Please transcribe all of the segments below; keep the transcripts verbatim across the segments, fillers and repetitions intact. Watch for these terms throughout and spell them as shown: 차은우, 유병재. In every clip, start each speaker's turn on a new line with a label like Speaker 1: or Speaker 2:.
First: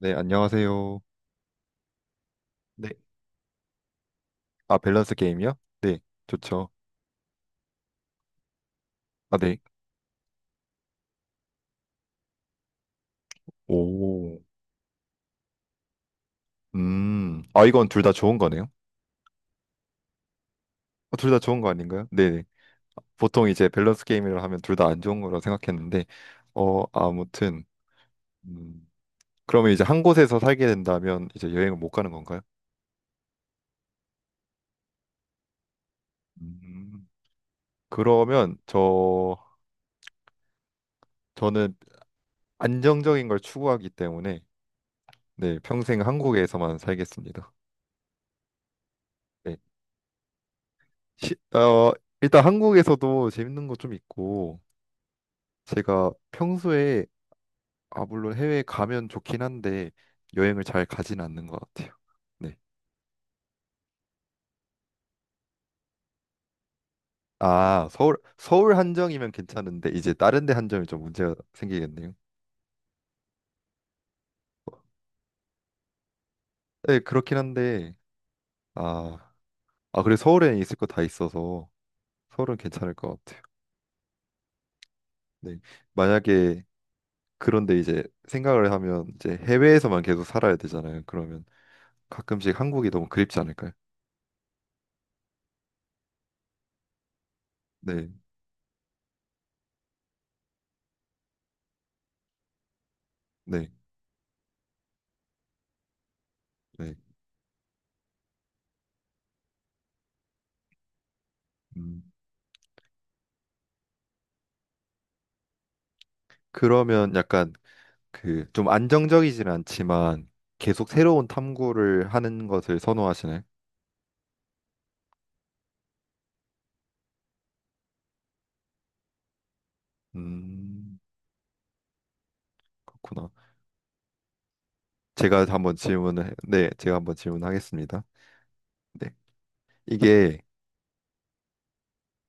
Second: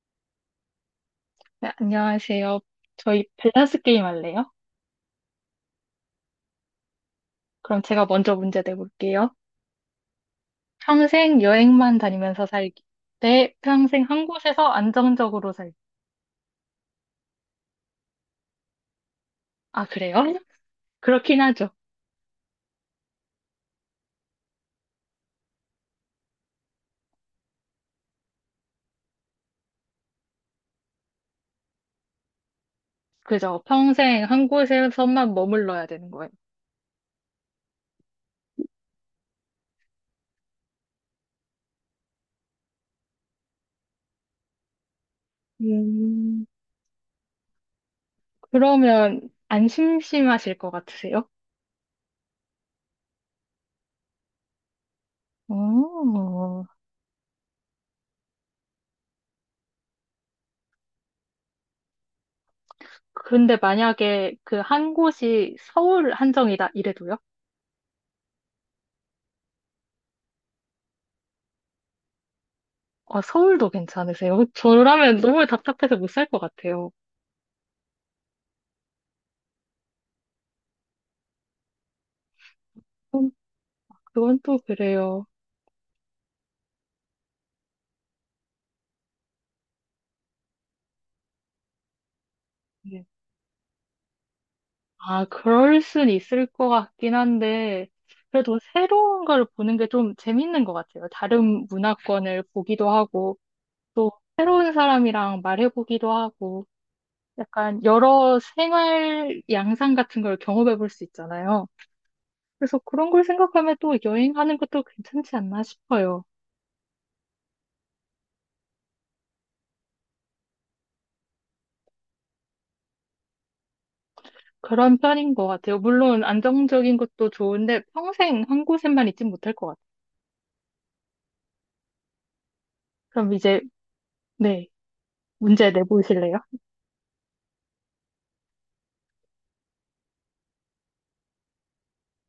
Speaker 1: 네, 안녕하세요.
Speaker 2: 네, 안녕하세요.
Speaker 1: 네.
Speaker 2: 저희 밸런스 게임 할래요?
Speaker 1: 아, 밸런스 게임이요? 네, 좋죠.
Speaker 2: 그럼 제가 먼저 문제 내볼게요.
Speaker 1: 아, 네.
Speaker 2: 평생 여행만 다니면서 살기. 대 평생 한
Speaker 1: 오,
Speaker 2: 곳에서 안정적으로 살기.
Speaker 1: 음. 아, 이건 둘 다 좋은 거네요?
Speaker 2: 아, 그래요?
Speaker 1: 어, 둘다
Speaker 2: 그렇긴
Speaker 1: 좋은 거
Speaker 2: 하죠.
Speaker 1: 아닌가요? 네. 네. 보통 이제 밸런스 게임이라 하면 둘 다 안 좋은 거라 생각했는데, 어, 아무튼, 음. 그러면 이제 한 곳에서 살게 된다면 이제 여행을 못 가는 건가요?
Speaker 2: 그죠. 평생 한 곳에서만 머물러야 되는 거예요.
Speaker 1: 음. 그러면 저, 저는 안정적인 걸 추구하기 때문에, 네, 평생
Speaker 2: 음,
Speaker 1: 한국에서만 살겠습니다.
Speaker 2: 그러면
Speaker 1: 네.
Speaker 2: 안 심심하실 것 같으세요?
Speaker 1: 시, 어, 일단 한국에서도 재밌는 거 좀 있고,
Speaker 2: 그
Speaker 1: 제가 평소에 아 물론 해외에 가면 좋긴 한데 여행을 잘 가진 않는 것 같아요. 네.
Speaker 2: 근데 만약에 그 한 곳이 서울 한정이다 이래도요?
Speaker 1: 아 서울 서울 한정이면 괜찮은데 이제 다른 데 한정이 좀 문제가 생기겠네요.
Speaker 2: 어, 서울도 괜찮으세요? 저라면 너무 답답해서 못 살 것 같아요.
Speaker 1: 네 그렇긴 한데 아, 아 그래 서울에 있을 거 다 있어서 서울은 괜찮을 것 같아요.
Speaker 2: 그건 또 그래요.
Speaker 1: 네. 만약에 그런데 이제 생각을 하면 이제 해외에서만 계속 살아야 되잖아요. 그러면 가끔씩 한국이
Speaker 2: 네.
Speaker 1: 너무 그립지 않을까요?
Speaker 2: 아, 그럴 순 있을 것 같긴 한데,
Speaker 1: 네,
Speaker 2: 그래도 새로운 걸 보는 게 좀 재밌는 것 같아요. 다른 문화권을 보기도 하고,
Speaker 1: 네,
Speaker 2: 또 새로운 사람이랑 말해보기도 하고,
Speaker 1: 네.
Speaker 2: 약간 여러 생활 양상 같은 걸 경험해 볼 수 있잖아요.
Speaker 1: 음,
Speaker 2: 그래서 그런 걸 생각하면 또 여행하는 것도 괜찮지 않나 싶어요.
Speaker 1: 그러면 약간 그 좀 안정적이진 않지만 계속 새로운 탐구를 하는 것을 선호하시네.
Speaker 2: 그런 편인 것 같아요. 물론 안정적인 것도 좋은데 평생 한 곳에만 있진 못할 것 같아요.
Speaker 1: 음, 그렇구나.
Speaker 2: 그럼 이제, 네,
Speaker 1: 제가
Speaker 2: 문제
Speaker 1: 한번 질문을 해-
Speaker 2: 내보실래요?
Speaker 1: 네, 제가 한번 질문하겠습니다. 네. 이게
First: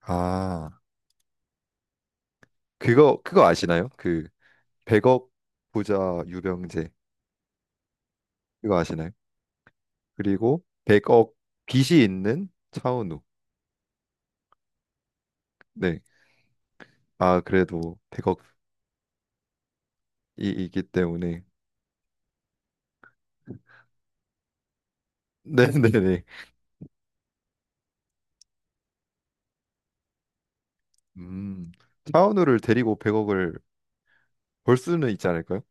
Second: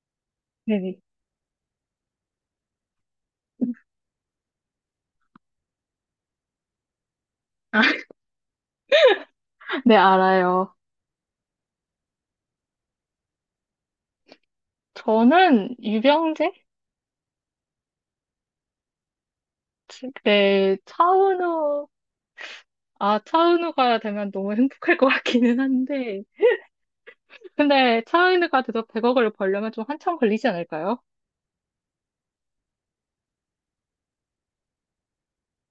Speaker 1: 아,
Speaker 2: 네네.
Speaker 1: 그거 그거 아시나요? 그 백억 부자 유병재.
Speaker 2: 아,
Speaker 1: 그거 아시나요?
Speaker 2: 네,
Speaker 1: 그리고
Speaker 2: 알아요.
Speaker 1: 백억 빚이 있는 차은우.
Speaker 2: 저는
Speaker 1: 네.
Speaker 2: 유병재?
Speaker 1: 아, 그래도 백억이
Speaker 2: 지- 네,
Speaker 1: 있기 때문에
Speaker 2: 차은우, 아, 차은우가 되면 너무 행복할 것 같기는
Speaker 1: 네, 네, 네.
Speaker 2: 한데. 근데 차은우가 돼서 백억을 벌려면 좀 한참 걸리지 않을까요?
Speaker 1: 음. 차은우를 데리고 백억을 벌 수는 있지 않을까요?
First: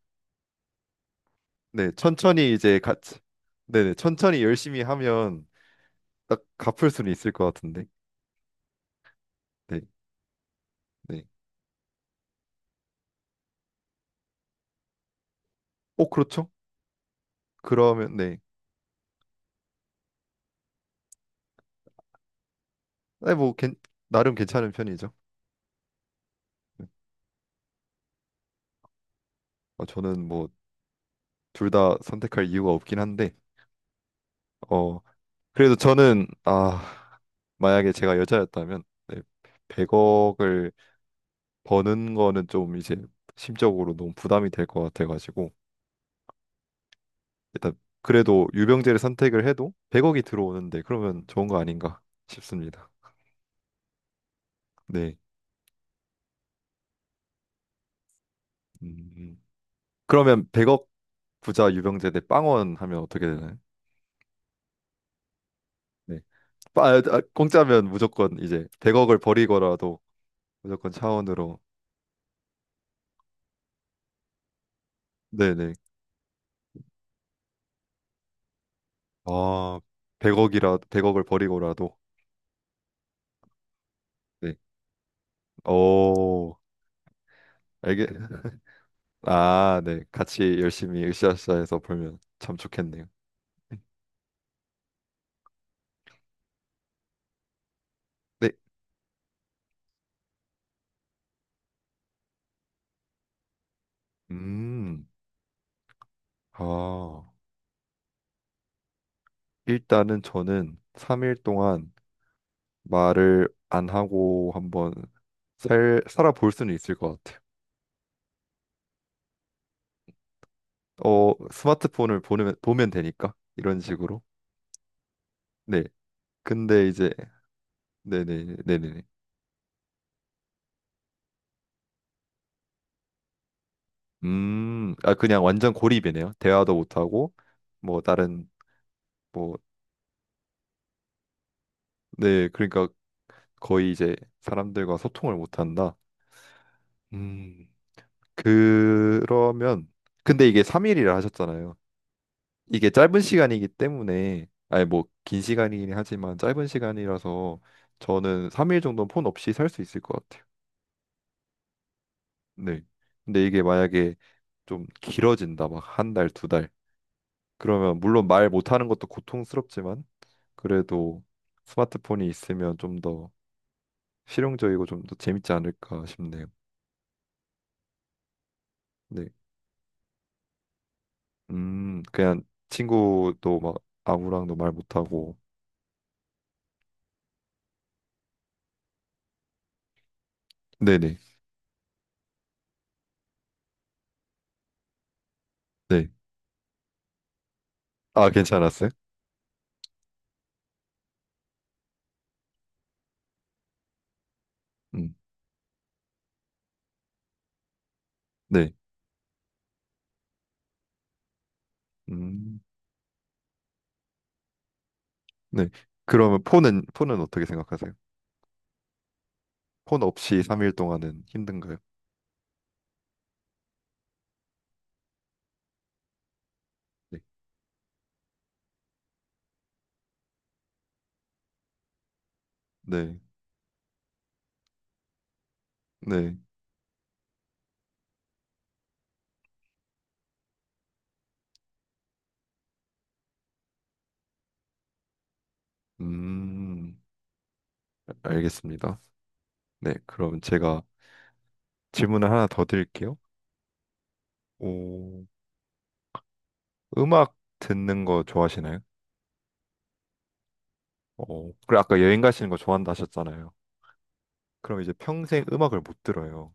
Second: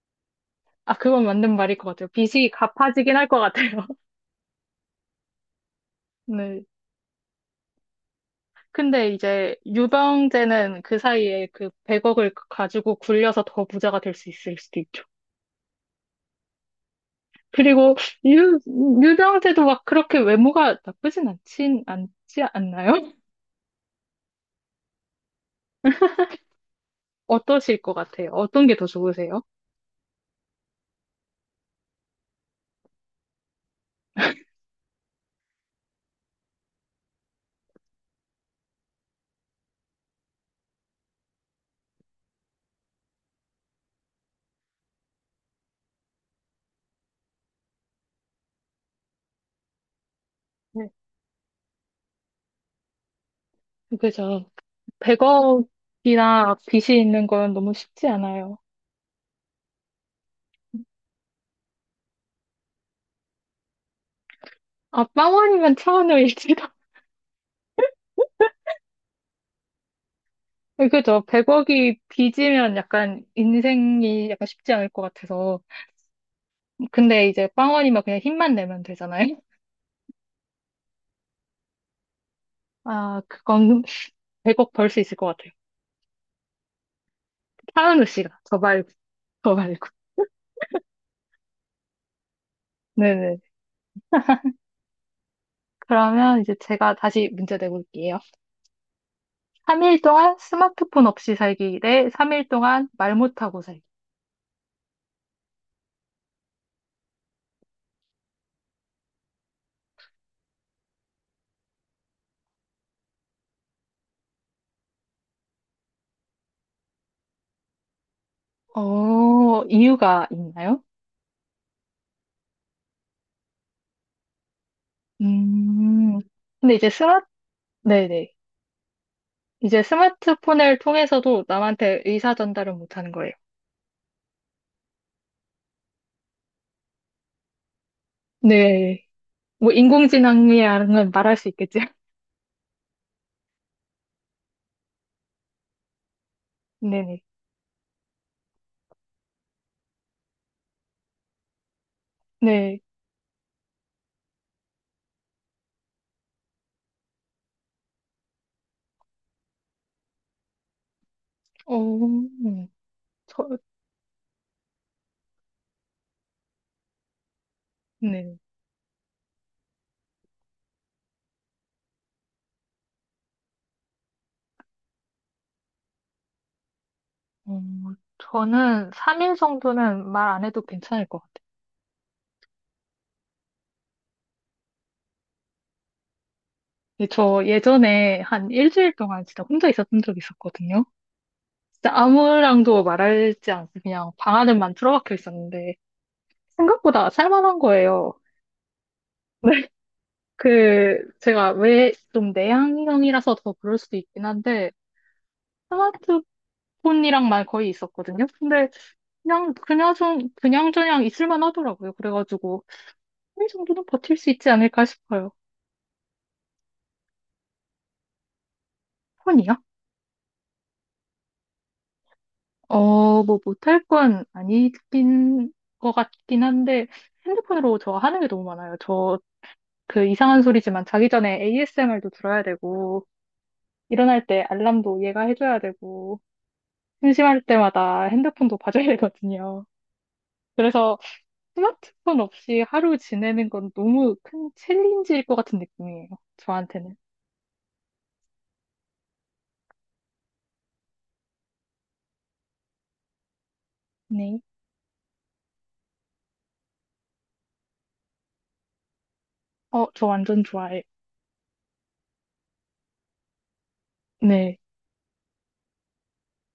Speaker 2: 아, 그건 맞는 말일
Speaker 1: 네,
Speaker 2: 것 같아요. 빚이
Speaker 1: 천천히 이제
Speaker 2: 갚아지긴
Speaker 1: 같이
Speaker 2: 할 것 같아요.
Speaker 1: 네네 천천히 열심히 하면 딱
Speaker 2: 네.
Speaker 1: 갚을 수는 있을 것 같은데
Speaker 2: 근데 이제
Speaker 1: 네,
Speaker 2: 유병재는 그
Speaker 1: 네.
Speaker 2: 사이에 그 백억을 가지고 굴려서 더 부자가 될 수 있을 수도 있죠.
Speaker 1: 어 그렇죠?
Speaker 2: 그리고
Speaker 1: 그러면 네,
Speaker 2: 유, 유병재도 막 그렇게 외모가 나쁘진 않진, 않지 않나요?
Speaker 1: 네 뭐 괜, 나름 괜찮은 편이죠.
Speaker 2: 어떠실 것 같아요? 어떤 게 더 좋으세요?
Speaker 1: 어, 저는 뭐 둘 다 선택할 이유가 없긴 한데 어 그래도 저는 아 만약에 제가 여자였다면 네, 백억을 버는 거는 좀 이제 심적으로 너무 부담이 될 것 같아가지고 일단 그래도 유병재를 선택을 해도 백억이 들어오는데
Speaker 2: 네,
Speaker 1: 그러면 좋은 거 아닌가 싶습니다.
Speaker 2: 그죠.
Speaker 1: 네.
Speaker 2: 백억이나 빚이 있는 건 너무 쉽지 않아요.
Speaker 1: 음. 그러면 백억 부자 유병재 대 빵원 하면 어떻게 되나요?
Speaker 2: 아, 빵원이면
Speaker 1: 네.
Speaker 2: 차은우일지도.
Speaker 1: 빠- 아, 아, 공짜면 무조건 이제 백억을 버리고라도 무조건
Speaker 2: 그죠.
Speaker 1: 차원으로
Speaker 2: 백억이 빚이면 약간 인생이 약간 쉽지 않을 것 같아서.
Speaker 1: 네네
Speaker 2: 근데 이제 빵원이면 그냥 힘만 내면 되잖아요.
Speaker 1: 아 백억이라 백억을 버리고라도
Speaker 2: 아, 그건
Speaker 1: 네.
Speaker 2: 백억 벌 수 있을 것 같아요.
Speaker 1: 오
Speaker 2: 차은우
Speaker 1: 알게
Speaker 2: 씨가. 저 말고, 저 말고.
Speaker 1: 아네 같이 열심히 으쌰으쌰해서 벌면 참 좋겠네요
Speaker 2: 네네. 그러면 이제 제가 다시 문제 내볼게요.
Speaker 1: 네
Speaker 2: 삼 일 동안 스마트폰 없이 살기 대 삼 일 동안 말 못하고 살기.
Speaker 1: 음 아 일단은 저는 삼 일 동안 말을 안 하고 한번 살 살아볼 수는 있을 것 같아요
Speaker 2: 어, 이유가 있나요?
Speaker 1: 어, 스마트폰을 보면, 보면 되니까 이런 식으로. 네.
Speaker 2: 음, 근데
Speaker 1: 근데
Speaker 2: 이제
Speaker 1: 이제
Speaker 2: 스마, 네네.
Speaker 1: 네네 네네네.
Speaker 2: 이제 스마트폰을 통해서도 남한테 의사 전달은 못하는 거예요.
Speaker 1: 음, 아 그냥 완전 고립이네요. 대화도 못 하고 뭐 다른
Speaker 2: 네.
Speaker 1: 뭐
Speaker 2: 뭐, 인공지능이라는 말할 수 있겠죠?
Speaker 1: 네, 그러니까 거의 이제 사람들과 소통을 못 한다.
Speaker 2: 네네.
Speaker 1: 음. 그러면 근데 이게 삼 일이라 하셨잖아요.
Speaker 2: 네.
Speaker 1: 이게 짧은 시간이기 때문에 아니 뭐 긴 시간이긴 하지만 짧은 시간이라서 저는 삼 일 정도는 폰 없이 살 수 있을 것 같아요.
Speaker 2: 어, 음,
Speaker 1: 네. 근데
Speaker 2: 저,
Speaker 1: 이게 만약에 좀 길어진다, 막 한 달, 두 달. 그러면 물론
Speaker 2: 네.
Speaker 1: 말 못하는 것도 고통스럽지만 그래도 스마트폰이 있으면 좀 더 실용적이고 좀 더 재밌지 않을까 싶네요.
Speaker 2: 어, 저는
Speaker 1: 네.
Speaker 2: 삼 일 정도는 말 안 해도 괜찮을 것 같아요.
Speaker 1: 음, 그냥 친구도 막 아무랑도 말 못하고.
Speaker 2: 근데 저 예전에 한 일주일 동안 진짜 혼자 있었던 적이 있었거든요.
Speaker 1: 네네.
Speaker 2: 진짜 아무랑도 말하지 않고 그냥 방 안에만 틀어박혀 있었는데,
Speaker 1: 네.
Speaker 2: 생각보다 살만한 거예요.
Speaker 1: 아, 괜찮았어요?
Speaker 2: 그, 제가 왜 좀 내향형이라서 더 그럴 수도 있긴 한데,
Speaker 1: 음,
Speaker 2: 스마트폰이랑만 거의 있었거든요. 근데
Speaker 1: 네.
Speaker 2: 그냥, 그냥 좀, 그냥저냥 있을만 하더라고요.
Speaker 1: 음,
Speaker 2: 그래가지고, 이 정도는 버틸 수 있지 않을까 싶어요.
Speaker 1: 네. 그러면 폰은, 폰은 어떻게 생각하세요?
Speaker 2: 폰이요?
Speaker 1: 폰 없이 삼 일 동안은 힘든가요?
Speaker 2: 어, 뭐 못할 건 아니긴 것 같긴 한데,
Speaker 1: 네.
Speaker 2: 핸드폰으로 저 하는 게 너무 많아요. 저 그 이상한 소리지만 자기 전에 에이에스엠알도 들어야 되고,
Speaker 1: 네.
Speaker 2: 일어날 때 알람도 얘가 해줘야 되고,
Speaker 1: 네.
Speaker 2: 심심할 때마다 핸드폰도 봐줘야 되거든요. 그래서 스마트폰 없이 하루 지내는 건 너무 큰 챌린지일 것 같은 느낌이에요. 저한테는.
Speaker 1: 음. 알겠습니다. 네, 그럼 제가 질문을 하나 더 드릴게요.
Speaker 2: 네.
Speaker 1: 오, 음악 듣는 거 좋아하시나요?
Speaker 2: 어, 저 완전 좋아해요.
Speaker 1: 어, 그리고 아까 여행 가시는 거 좋아한다 하셨잖아요.
Speaker 2: 네.
Speaker 1: 그럼 이제 평생 음악을 못 들어요.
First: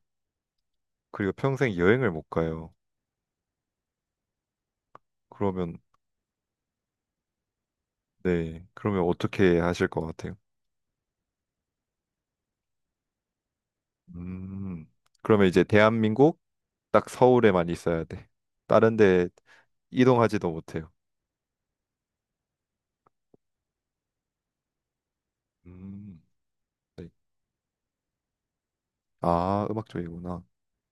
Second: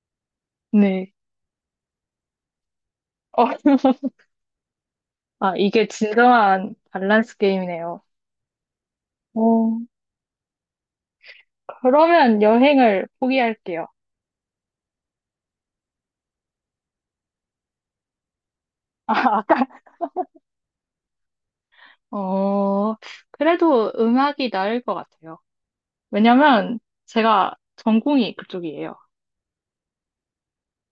Speaker 2: 네.
Speaker 1: 그리고 평생 여행을 못 가요.
Speaker 2: 어, 아,
Speaker 1: 그러면
Speaker 2: 이게 진정한 밸런스 게임이네요.
Speaker 1: 네, 그러면 어떻게
Speaker 2: 어,
Speaker 1: 하실 것 같아요?
Speaker 2: 그러면 여행을 포기할게요.
Speaker 1: 음, 그러면 이제 대한민국 딱 서울에만 있어야 돼. 다른
Speaker 2: 아,
Speaker 1: 데
Speaker 2: 아까,
Speaker 1: 이동하지도 못해요.
Speaker 2: 어, 그래도 음악이 나을 것 같아요.
Speaker 1: 음,
Speaker 2: 왜냐면
Speaker 1: 네.
Speaker 2: 제가 전공이 그쪽이에요.
Speaker 1: 아, 음악 쪽이구나.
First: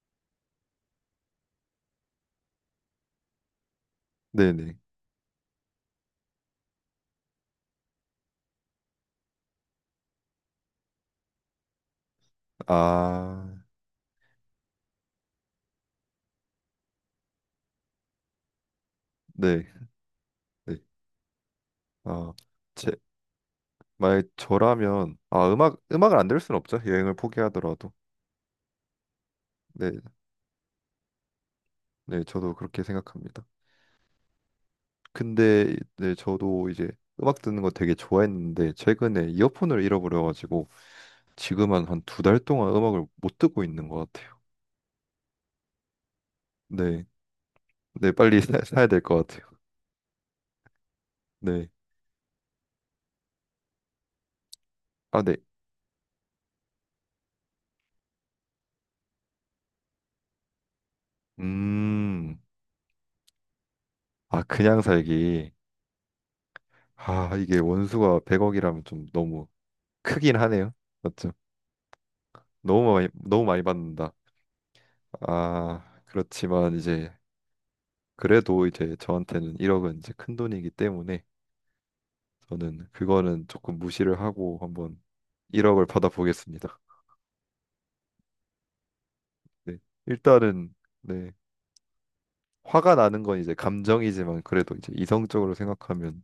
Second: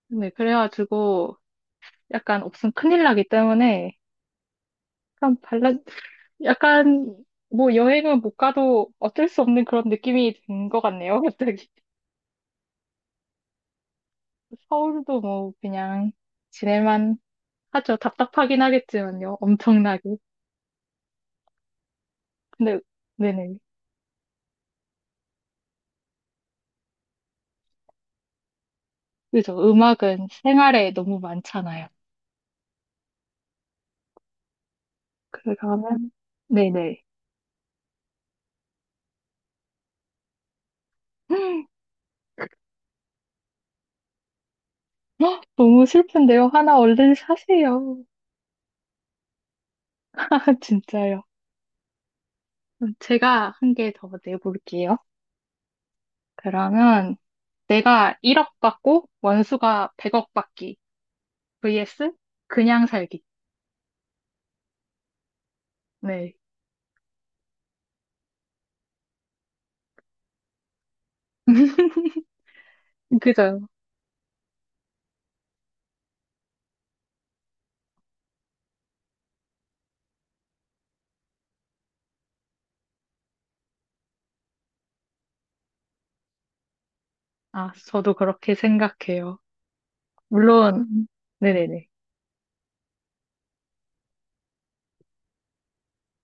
Speaker 2: 네, 그래가지고 약간 없으면 큰일 나기 때문에
Speaker 1: 네네.
Speaker 2: 약간 발라 약간 뭐 여행은 못 가도 어쩔 수 없는 그런 느낌이 든 것 같네요. 갑자기
Speaker 1: 아,
Speaker 2: 서울도 뭐 그냥 지낼만 하죠. 답답하긴 하겠지만요.
Speaker 1: 네.
Speaker 2: 엄청나게.
Speaker 1: 네. 아,
Speaker 2: 근데
Speaker 1: 제,
Speaker 2: 네네.
Speaker 1: 만약 저라면 아 음악 음악을 안 들을 수는 없죠 여행을 포기하더라도
Speaker 2: 그죠.
Speaker 1: 네,
Speaker 2: 음악은 생활에 너무 많잖아요.
Speaker 1: 네 저도 그렇게 생각합니다. 근데
Speaker 2: 그러면
Speaker 1: 네 저도 이제
Speaker 2: 네네.
Speaker 1: 음악 듣는 거 되게 좋아했는데 최근에 이어폰을 잃어버려가지고 지금은 한 두 달 동안 음악을 못 듣고 있는 것 같아요.
Speaker 2: 헉, 너무 슬픈데요. 하나
Speaker 1: 네,
Speaker 2: 얼른 사세요.
Speaker 1: 네 빨리 사, 사야 될 것 같아요.
Speaker 2: 진짜요.
Speaker 1: 네,
Speaker 2: 그럼 제가 한 개 더 내볼게요.
Speaker 1: 아 네,
Speaker 2: 그러면 내가 일억 받고 원수가 백억 받기 vs
Speaker 1: 음,
Speaker 2: 그냥 살기.
Speaker 1: 아 그냥 살기
Speaker 2: 네,
Speaker 1: 아 이게 원수가 백억이라면 좀 너무 크긴 하네요. 맞죠? 너무 많이 너무
Speaker 2: 그죠.
Speaker 1: 많이 받는다. 아, 그렇지만 이제 그래도 이제 저한테는 일억은 이제 큰 돈이기 때문에 저는 그거는 조금 무시를 하고 한번 일억을 받아보겠습니다.
Speaker 2: 아, 저도 그렇게 생각해요.
Speaker 1: 네. 일단은
Speaker 2: 물론,
Speaker 1: 네.
Speaker 2: 네네네.
Speaker 1: 화가 나는 건 이제 감정이지만 그래도 이제 이성적으로 생각하면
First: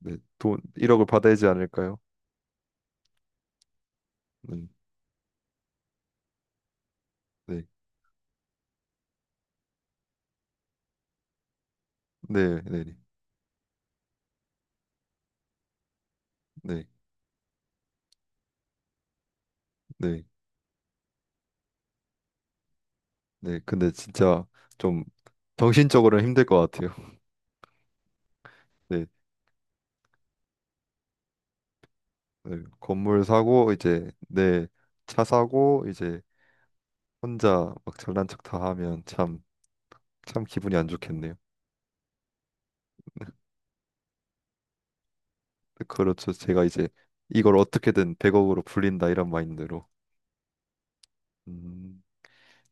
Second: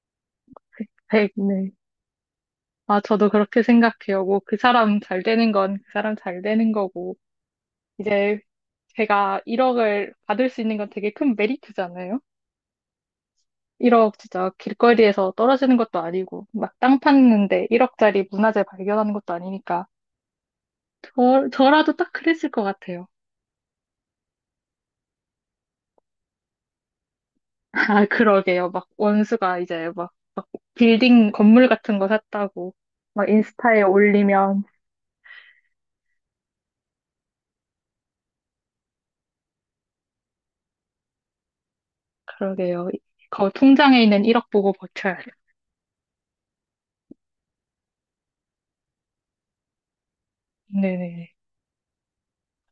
Speaker 1: 네. 돈
Speaker 2: 그
Speaker 1: 일억을
Speaker 2: 백
Speaker 1: 받아야지
Speaker 2: 네.
Speaker 1: 않을까요?
Speaker 2: 아, 저도 그렇게 생각해요. 뭐, 그
Speaker 1: 음,
Speaker 2: 사람 잘 되는 건 그 사람 잘 되는 거고.
Speaker 1: 네.
Speaker 2: 이제 제가 일억을 받을 수 있는 건 되게 큰 메리트잖아요.
Speaker 1: 네, 네, 네.
Speaker 2: 일억 진짜 길거리에서 떨어지는 것도 아니고, 막
Speaker 1: 네.
Speaker 2: 땅 팠는데 일억짜리 문화재 발견하는 것도 아니니까.
Speaker 1: 네.
Speaker 2: 저, 저라도 딱 그랬을 것 같아요.
Speaker 1: 네. 근데 진짜 좀 정신적으로는 힘들 것 같아요.
Speaker 2: 아, 그러게요. 막
Speaker 1: 네.
Speaker 2: 원수가 이제 막, 막 빌딩 건물 같은 거
Speaker 1: 네.
Speaker 2: 샀다고
Speaker 1: 건물
Speaker 2: 막
Speaker 1: 사고
Speaker 2: 인스타에
Speaker 1: 이제
Speaker 2: 올리면
Speaker 1: 네. 차 사고 이제 혼자 막 잘난 척 다 하면 참, 참 기분이 안 좋겠네요.
Speaker 2: 그러게요. 거 통장에 있는 일억 보고 버텨야 돼.
Speaker 1: 그렇죠. 제가 이제 이걸 어떻게든 백억으로 불린다 이런 마인드로.
Speaker 2: 네네.
Speaker 1: 음,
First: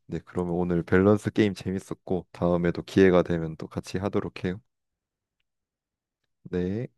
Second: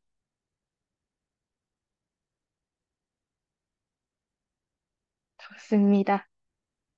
Speaker 1: 네, 그러면 오늘 밸런스 게임 재밌었고 다음에도 기회가 되면 또 같이 하도록 해요.
Speaker 2: 좋습니다.
Speaker 1: 네.